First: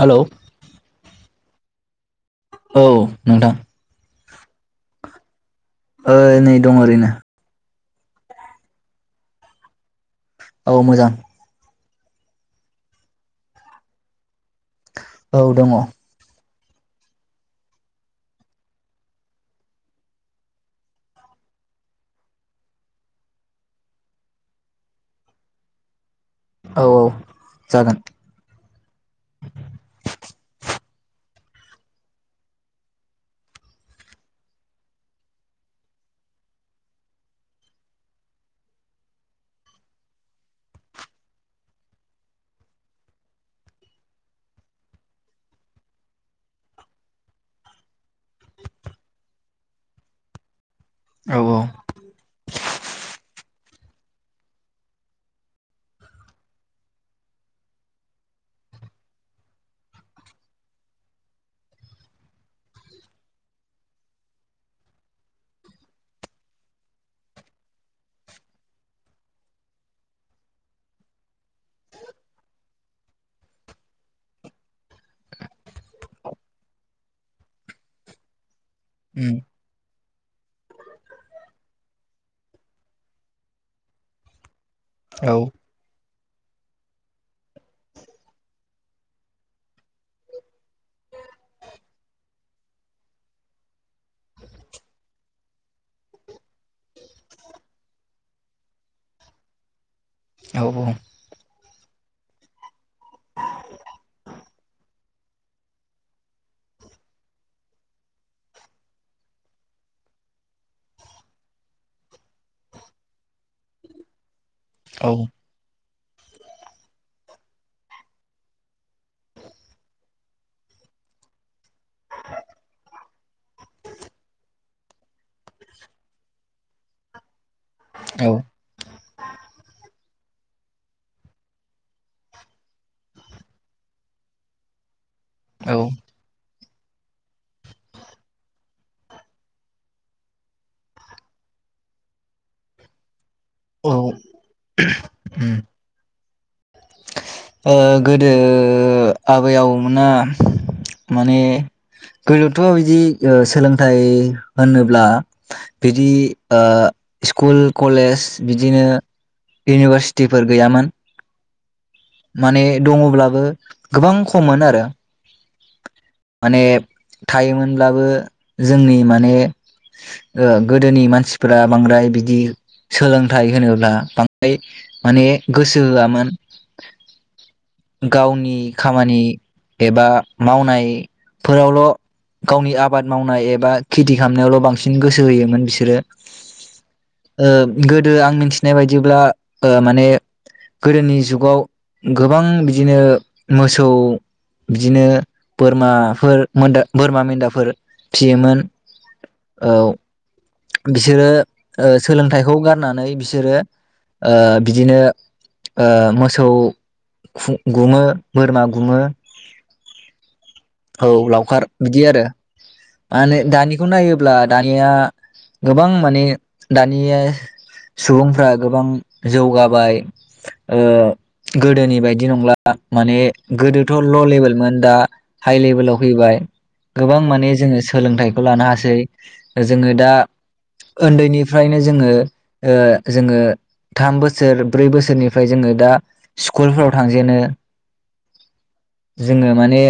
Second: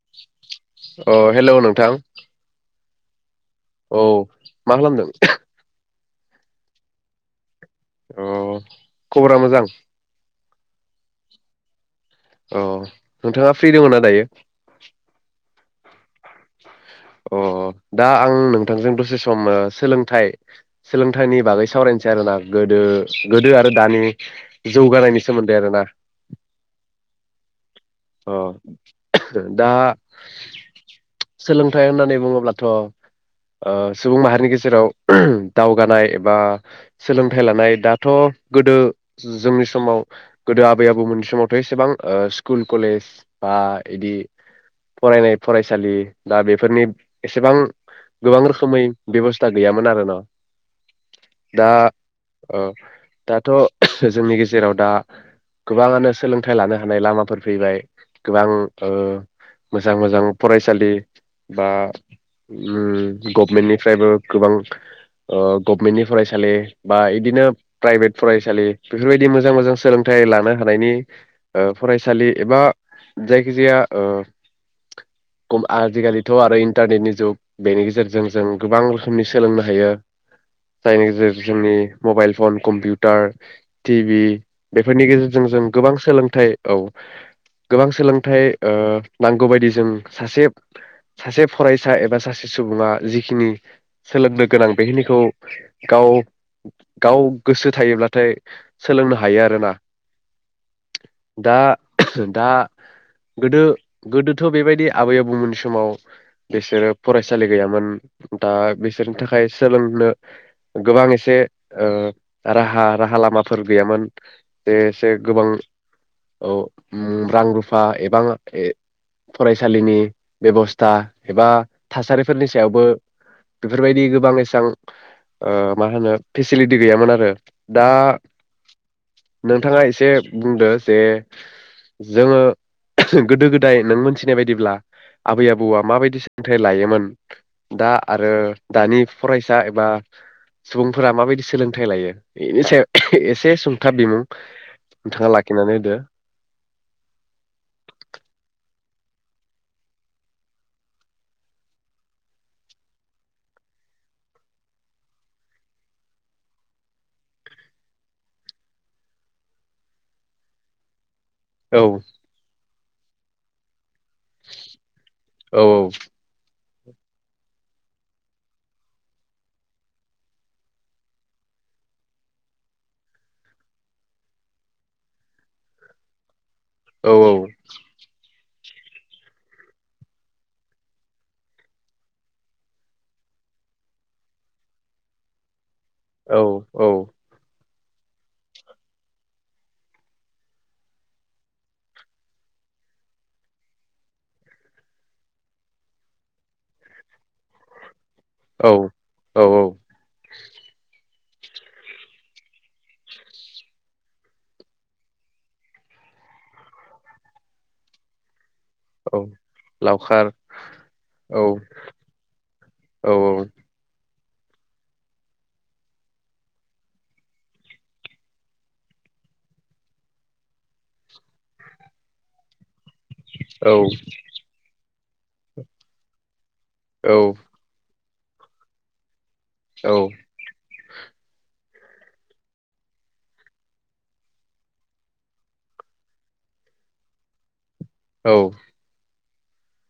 Hello. अ hello नोंथां। औ नोंथां। औ मा खालामदों। ओ नै दं ओरैनो। अ खबरा मोजां? औ मोजां। औ नोंथाङा फ्रि दंङ ना दायो? औ दङ। अ दा आं नोंथांजों दसे सम ओ सोलोंथाइ सोलोंथाइनि बागै सावरायनोसै आरोना गोदो गोदो आरो दानि जौगानायनि सोमोन्दै आरोना। औ औ। अ दा। सोलोंथाइ होननानै बुङोब्लाथ' ओ सुबुं माहारिनि गेजेराव दावगानाय एबा सोलोंथाइ लानाय दाथ' गोदो जोंनि समाव गोदो आबै आबौमोननि समावथ' एसेबां ओ स्कुल। कलेज बा इदि फरायनाय फरायसालि दा बेफोरनि एसेबां गोबां रोखोमै बेबस्था गैयामोन आरो न', औ औ दा ओ दाथ'। जोंनि गेजेराव दा गोबाङानो सोलोंथाइ लानो हानाय लामाफोर फैबाय गोबां‌ ओ मोजां मोजां फरायसालि बा उम गभमेन्टनिफ्रायबो गोबां ओ गभमेन्टनि फरायसालि बा इदिनो प्राइभेट फरायसालि बेफोरबायदि मोजां मोजां सोलोंथाइ लानो हानायनि ओ फराय सालि एबा जायखिजाया ओ खम आजिखालिथ' आरो इन्टारनेटनि जुग बेनि गेजेरजों जों। गोबां रोखोमनि उम सोलोंनो हायो। जायनि गेजेर जोंनि mobile phone computer T V. बेफोरनि औ गेजेरजों जों गोबां सोलों थाय। औ गोबां सोलोंथाइ ओ नांगौबायायदि जों सासेब सासे फरायसा एबा सासे सुबुङा जिखिनि सोलोंनो गोनां बेखिनिखौ गाव गाव गोसो थायोब्लाथाय सोलोंनो हायो आरोना। औ दा दा गोदो गोदोथ' बेबायदि आबै आबौमोनि समाव बिसोरो फरायसालि गैयामोन दा बिसोरनि थाखाय सोलोंनो गोबां एसे ओे राहा राहा लामाफोर गैयामोन। बेसे औ गोबां। औ उम रां रुफा एबां ए फरायसालिनि बेबस्था एबा थासारिफोरनि सायावबो बेफोरबायदि गोबां एसेबां ओ माहोनो फेसिलिटि गैयामोन आरो। दा औ नोंथाङा एसे बुंदो। जे जोङो गोदो गोदाय नों मोनथिनाय बायदिब्ला आबै आबौआ माबायदि सोलोंथाइ लायोमोन दा आरो दानि फरायसा एबा सुबुंफोरा माबायदि सोलोंथाइ लायो बेनि सायाव एसे सुंथाब औ बिमुं नोंथांङा‌ लाख उम थिनानै होदो। ओ गोदो आबै आबौमोना माने गोदोथ' ओ बिदि सोलोंथाइ होनोब्ला बिदि ओ स्कुल कलेज बिदिनो इउनिभारसिटिफोर गैयामोन। औ। माने दङब्लाबो गोबां खममोन आरो। औ औ। नेब थायोमोनब्लाबो जोंनि माने ओ गोदोनि मानसिफोरा बांद्राय बिदि सोलोंथाइ होनोब्ला बांद्राय माने गोसो होआमोन। औ औ। गावनि खामानि एबा मावनायफोरावल' गावनि आबाद मावनाय एबा खेथि खालामनायावल' बांसिन गोसो होयोमोन बिस औ औ। गोदो आं मिनथिनाय बायदिब्ला माने गोदोनि जुगाव गो बां बिदिनो मोसौ बिदिनो बोरमाफोर बोरमा मेन्दाफोर फियोमोन औ औ। बिसोरो ओ सोलोंथाइखौ गारनानै बिसोरो बिदिनो ओ मोसौ खु गुमो। बोरमा गुमो औ लावखार। औ लावखार बिदि आरो औ मा होनो दानिखौ नायोब्ला दानिया गोबां माने दानिया सुबुंफ्रा गोबां जौगाबाय ओ गोदोनि बायदि नंला। माने औ गोदोथ' ल' लेबेलमोन दा। हाइ लेभेलाव फैबाय। औ गोबां माने जोङो सोलोंथाइखौ लानो हासै। जोङो औ दा ओन्दैनिफ्रा फ्रायनो जोङो ओ जोङो थाम बोसोर ब्रै बोसोरनिफ्राय जोङो दा स्कुलफोराव थांजेनो। औ। जोङो माने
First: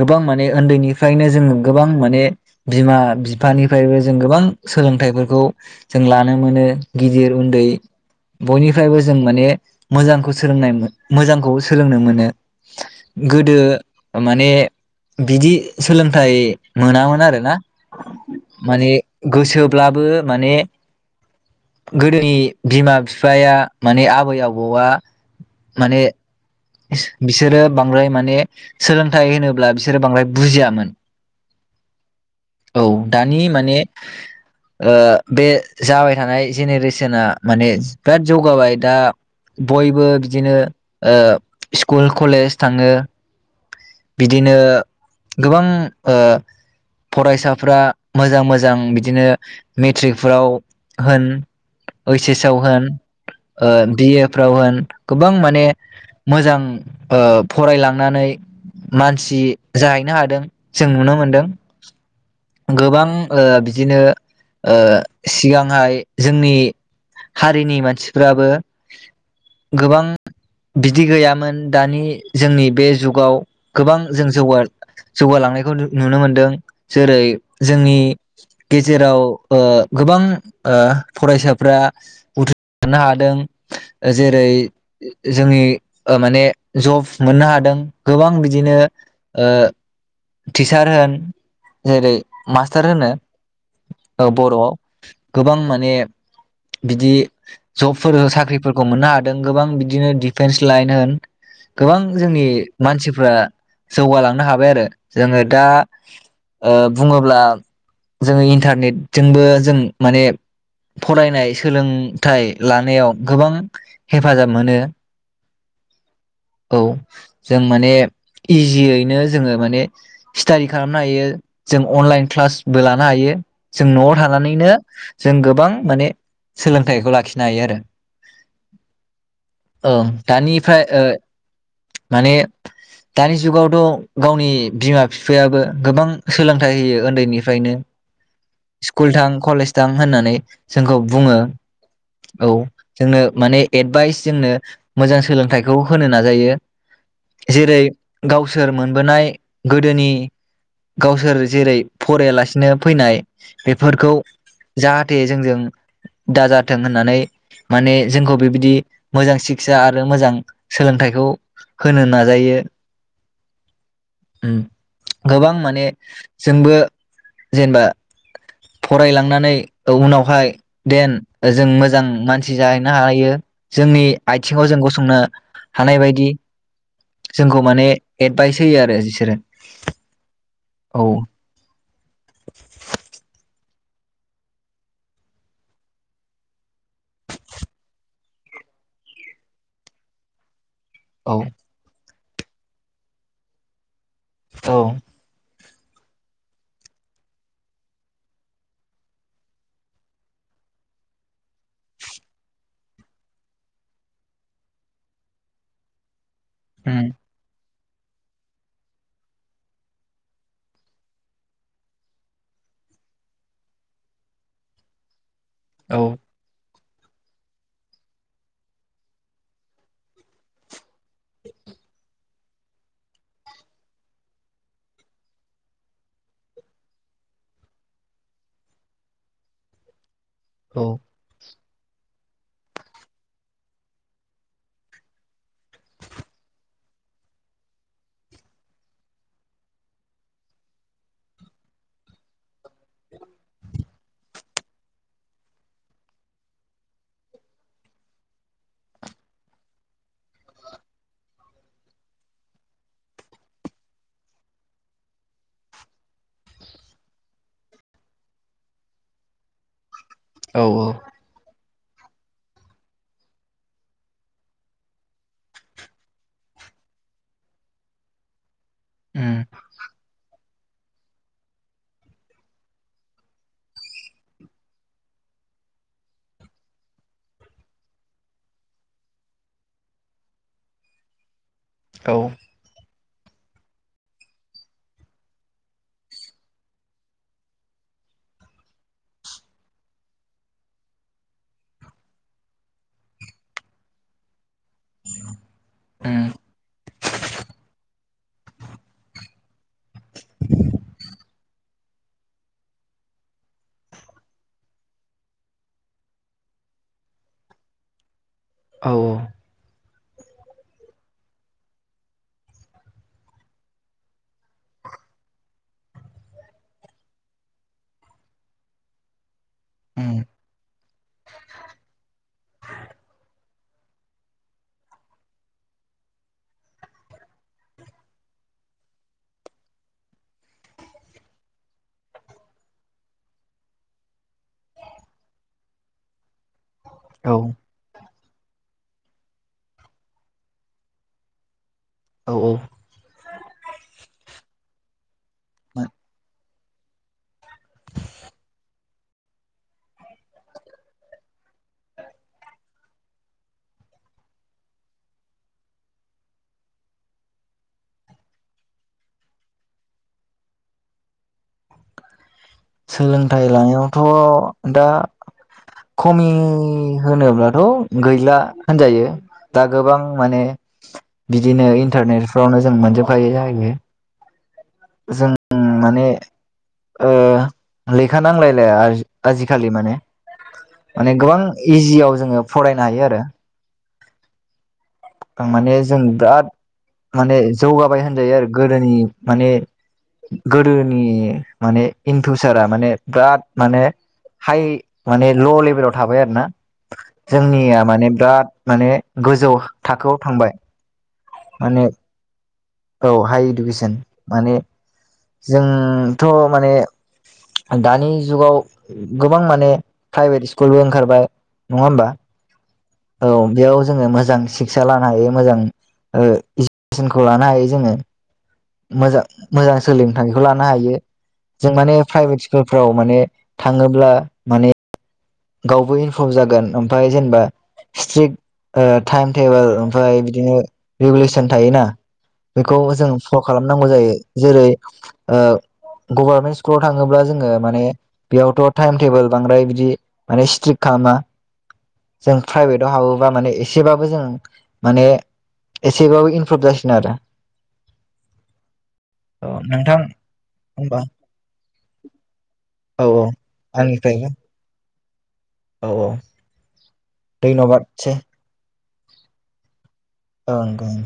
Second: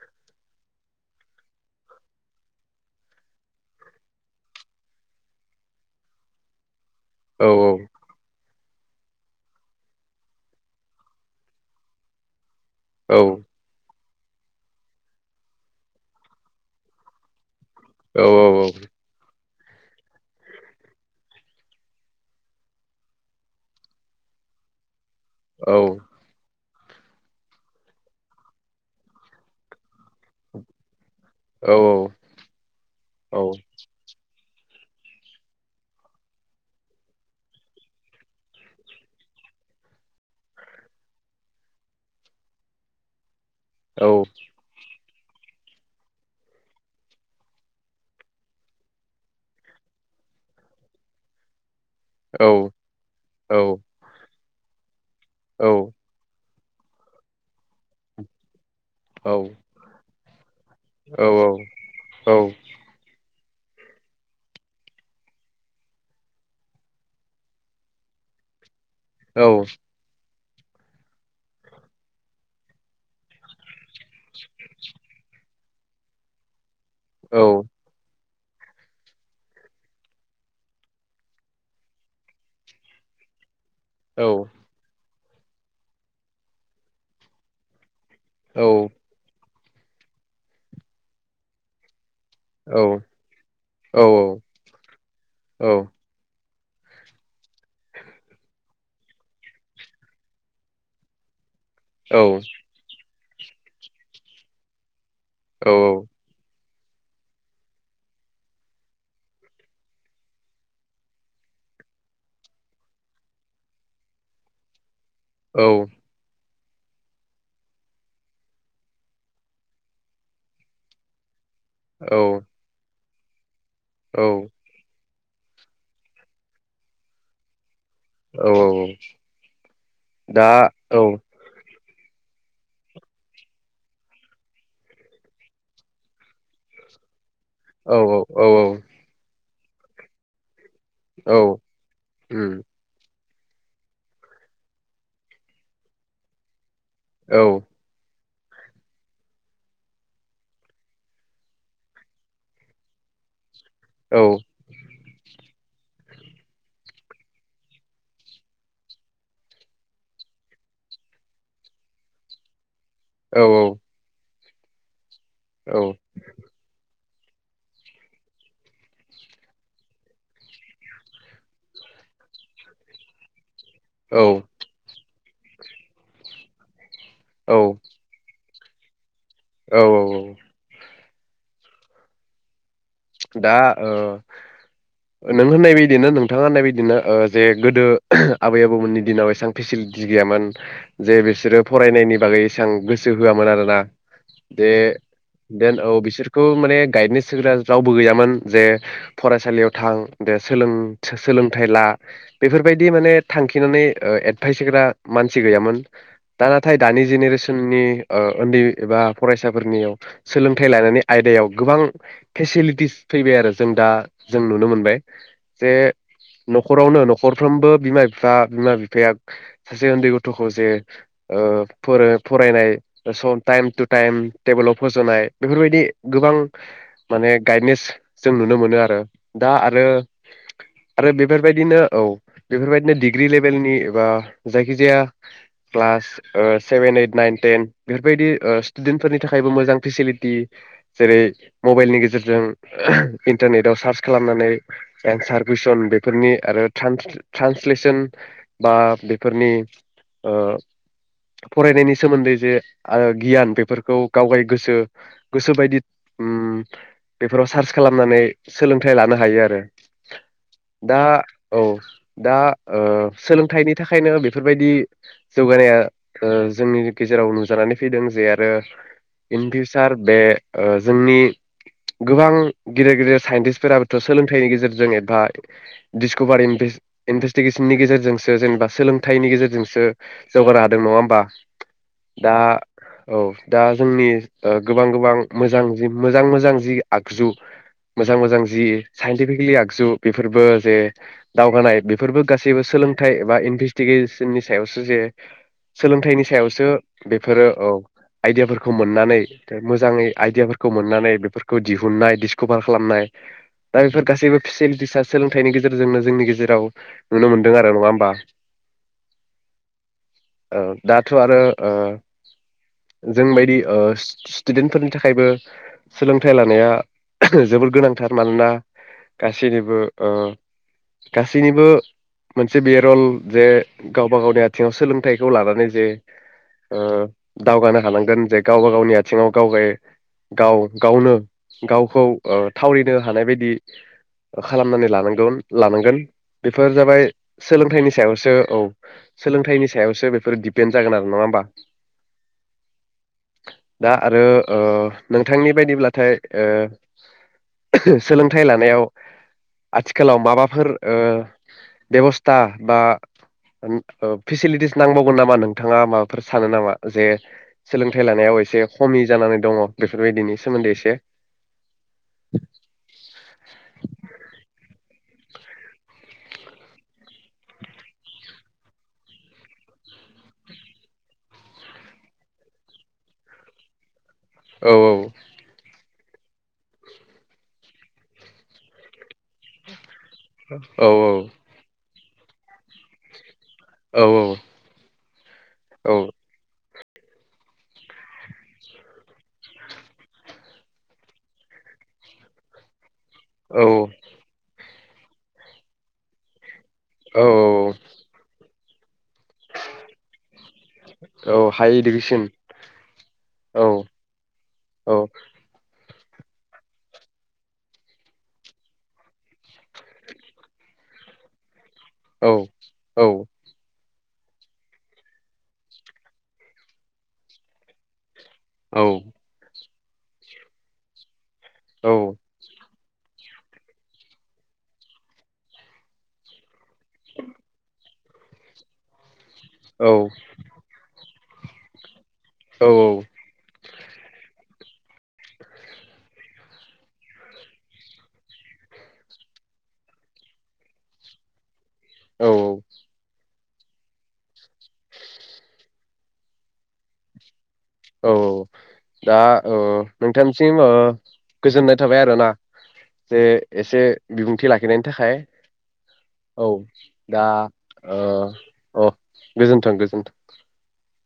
गोबां माने ओन्दैनिफ्रायनो जोंङो गोबां माने बिमा बिफानिफ्रायबो जों गोबां सोलोंथाइफोरखौ जों लानो मोनो। गिदिर औ उन्दै बयनिफ्रायबो जों माने मोजांखौ सोलोंनाय मोजांखौ सोलोंनो मोनो। औ गोदो। माने बिदि सोलोंथाइ मोनामोन आरोना। औ औ माने गोसो ब्लाबो माने गोदोनि बिमा बिफाया माने आबै आबौआ। माने बिसोरो बांद्राय माने सोलोंथाइ होनोब्ला बिसोरो बांद्राय बुजियामोन। औ दानि माने ओ बे जाबाय थानाय जेनेरेसना माने बिराद जौगाबाय दा बयबो बिदिनो ओ स्कुल कलेज थाङो। बिदिनो गोबां ओ फरायसाफोरा मोजां मोजां बिदिनो मेट्रिकफोराव होन ओइस एस आव होन बि ए फ्लावर होन गोबां माने। मोजां ओ फरायलांनानै मानसि जाहैनो हादों। जों नुनो मोनदों गोबां ओ बिदिनो ओ सिगांहाय जोंनि हारिनि मानसिफ्राबो औ गोबां बिदि गैयामोन दानि जोंनि बे जुगाव गोबां जों जौगा-जौगालांनाय नुनो मोनदों। जेरै जोंनि गेजेराव ओ गोबां ओ फरायसाफोरा उथ्रि सारनो हादों जेरै जोंनि ओ माने जब मोननो हादों। गोबां बिदिनो ओ टिचार होन जेरै मास्टर होनो ओ बर'आव गोबां‌ माने बिदि जबफोर साख्रिफोरखौ मोननो हादों गोबां बिदिनो डिपेन्स लाइन होन गोबां जोंनि मानसि फोरा जौगालांनो हाबाय आरो जोङो दा ओ बुङोब्ला जोङो इन्टारनेटजोंबो जों माने फरायनाय सोलोंथाय लानायाव हेफाजाब मोनो। औ औ जों माने इजियैनो जोङो माने स्टाडि खालामनो हायो। जों औ अनलाइन क्लासबो ला आइयो जों न'आव औ थानानैनो जों गोबां माने सोलोंथाइखौ लाखिनो हायो आरो औ औ औ ओं दा दानिफ्राय ओ औ माने दानि जुगावथ' गावनि बिमा बिफायाबो गोबां सोलोंथाइ होयो उन्दै नि फ्रायनो औ औ स्कुल थां कलेज दां होन्नानै जोंखौ औ बुङो औ उम जोंनो माने एडभाइस जोंनो मोजां सोलोंथाइखौ होनो नाजायो औ जेरै गावसोर मोनबोनाय गोदोनि गावसोर जेरै फरायालासिनो फैनाय बेफोरखौ औ जाहाथे जोंजों दाजाथों होननानै माने जोंखौ बेबायदि मोजां शिक्षा आरो मोजां सोलोंथाइखौ होनो नाजायो। औ औ उम गोबां औ माने जोंबो जेनेबा फरायलांनानै उनावहाय देन जों मोजां मानसि जाहैनो हायो जोंनि आथिङाव जों गसंनो हानाय बायदि जोंखौ माने एद एदभाइस हैयो आरो बिसोरो औ औ औ औ दा ओ नों होननाय बायदिनो नोंथाङा होननाय बायदिनो ओ जे गोदो आबै आबौमोननि दिनाव ऐसां फेसिलिटि गैयामोन जे औ बिसोरो फरायनायनि बागै एसां गोसो होआमोन आरो ना दे औ देन औ बिसोरखौ माने गाइदनेस होग्रा रावबो गैयामोन जे फरायसालियाव थां दे सोलों सोलोंथाइ ला बेफोरबायदि माने थांखिनानै ओ एडभाइस होग्रा मानसि गैयामोन दा नाथाय उम दानि जेनेरेसननि ओ उन्दै एबा फरायसाफोरनियाव सोलोंथाइ लानायनि आयदायाव गोबां फेसिलिटिस फैबाय आरो जों दा जों नुनो मोनबाय जे औ नख' न'खरावनो न'खरफ्रोमबो बिमा बिफा बिमा बिफाया सासे उन्दै गथ'खौ जे ओ फोरोब फरायनाय सम टाइम टु टाइम टेबोलाव फोजनाय बेफोरबायदि गोबां माने गायेडनेस जों नुनो मोनो आरो दा आरो औ आरो बेफोरबायदि बिदिनो औ बेफोरबायदिनो डिग्रि लेभेलनि एबा जायखिजाया क्लास ओ सेभेन, ओइट, नाइन, टेन बेफोरबायदि ओ स्टुडेन्टफोरनि थाखायबो मोजां फेसिलिटि जेरै मबाइलनि गेजेरजों इन्टारनेटाव सार्च खालामनानै एन्सार कुइसन बेफोरनि आरो ट्रानसे ट्रेन्सलेसन ओम बेफोराव सार्च खालामनानै सोलोंथाइ लानो हायो आरो औ दा औ दा ओ सोलोंथाइनि थाखायनो बेफोरबायदि जौगानाया ओ जोंनि गेजेराव नुजानानै फैदों जे आरो उम इन फिउसार बे ओ जोंनि गोबां गिदिर गिदिर साइन्टटिस्टफोराबोथ' सोलोंथाइनि गेजेरजों एबा डिसक'भा इनभेस्टिगेसननि गेजेरजोंसो जेनेबा सोलोंथाइनि गेजेरजोंसो जौगानो हादों नङा होमबा औ दा। औ दा जोंनि ओ-गोबां गोबां मोजां मोजां मोजां जि आगजु मोजां मोजां जि साइन्टिफिकेलि आगजु बेफोरबो जे दावगानाय बेफोरबो गासैबो सोलोंथाइ एबा इनभेस्टिगेसननि। सायावसो जे सोलोंथाइनि उम सायावसो बेफोरो औ आइदियाफोरखौ मोननानै मोजाङै आइदियाफोरखौ‌ । बेफोरखौ दिहुननाय डिसकभार खालामनाय दा बेफोर गासैबो फेसिलिटिसा सोलोंथाइनि गेजेरजोंनो जोंनि गेजेराव नुनो मोनदों आरो नङा होमबा? औ औ। ओ-दाथ' आरो ओ- जोंबायदि ओ-स्टुडेन्टफोरनि थाखायबो सोलोंथाइ लानाया जोबोद गोनांथार मानोना गासैनिबो उम ओ-गासैनिबो मोनसे बे रल जे गावबा गावनि आथिङाव सोलोंथाइखौ लानानै जे ओ-दावगानो हानांगोन जे गावबा गावनि आथिङाव गावगाय। गाव गावनो गावखौ ओ-थावरिनो हानाय बायदि खालामनानै लानांगोन लानांगोन। बेफोर जाबाय औ सोलोंथाइनि सायाव। ओ- औ सोलोंथाइनि सायावसो बेफोर दिडपेन्ड जागोन आरो नङा होमबा? औ औ। दा आरो ओ- नोंथांनि बायदिब्लाथाय ओ-सोलोंथाइ लानायाव आथिखालाव माबाफोर ओ-बेबस्था बा ओ- फेसिलिटिस नांबावगोन नामा नोंथाङा माबाफोर सानो नामा जे सोलोंथाइ लानायाव एसे खमि जानानै दङ? बेफोरबायदिनि सोमोन्दै एसे? सोलोंथाइ लानायावथ' दा। खमि होनोब्लाथ' गैला होनजायो दा गोबां माने बिदिनो इन्टारनेटफ्रावनो जों मोनजोबखायो जाहैबाय। औ औ। ओ-लेखा नांलायलाय आजि-आजिखालि माने औ माने गोबां इजिआव। जोङो फरायनो हायो आरो। औ औ। आं माने औ जों बिराद। माने जौगाबाय होनजायो आरो गोदोनि माने गोदोनि माने इन फिउसारा माने। बिराद औ माने हाइ। माने ल' लेभेलाव थाबाय आरो ना। औ जोंनिया माने बिराद। माने गोजौ। थाखोआव थांबाय। औ हाइ माने इडुकेसन औ हाइ औ इडुकेसन माने। औ जोंथ' माने दानि जुगाव गोबां माने प्राइभेट स्कुलबो ओंखारबाय। नङा होमबा औ। औ बेयाव। जोङो मोजां सिक्सा लानो हायो मोजां ओ खौ लानो हायो जोङो औ औ मोजा मोजां सोलोंथाइखौ लानो हायो। जों माने औ प्राइभेट स्कुल फ्राव माने थाङोब्ला माने गावबो इनफर्म जागोन। ओमफाय जेनबा स्ट्रिक ओ थाइम थेबोल ओमफाय औ बिदिनो रेगुलेसन थायोना। बेखौ जों फल खालाम नांगौ जायो जेरै ओ गभार्मेन्ट स्कुलाव थाङोब्ला जोङो माने बेयावथ थाइम थेबोल बांद्राय बिदि माने स्ट्रिक खालामा। औ जों फ्राइभेदाव हाबोबा माने एसेबाबो जों माने एसेबाबो इमप्रुभ जासिनो आरो औ औ दा औ नोंथांसिम ओ होमबा गोजोननाय थाबाय आरोना औ जे औ एसे आंनिफ्रायबो बिबुंथि लाखिनायनि थाखाय। औ। दा धन्यबादसै ओ अ गोजोनथों गोजोनथों। ओं ओं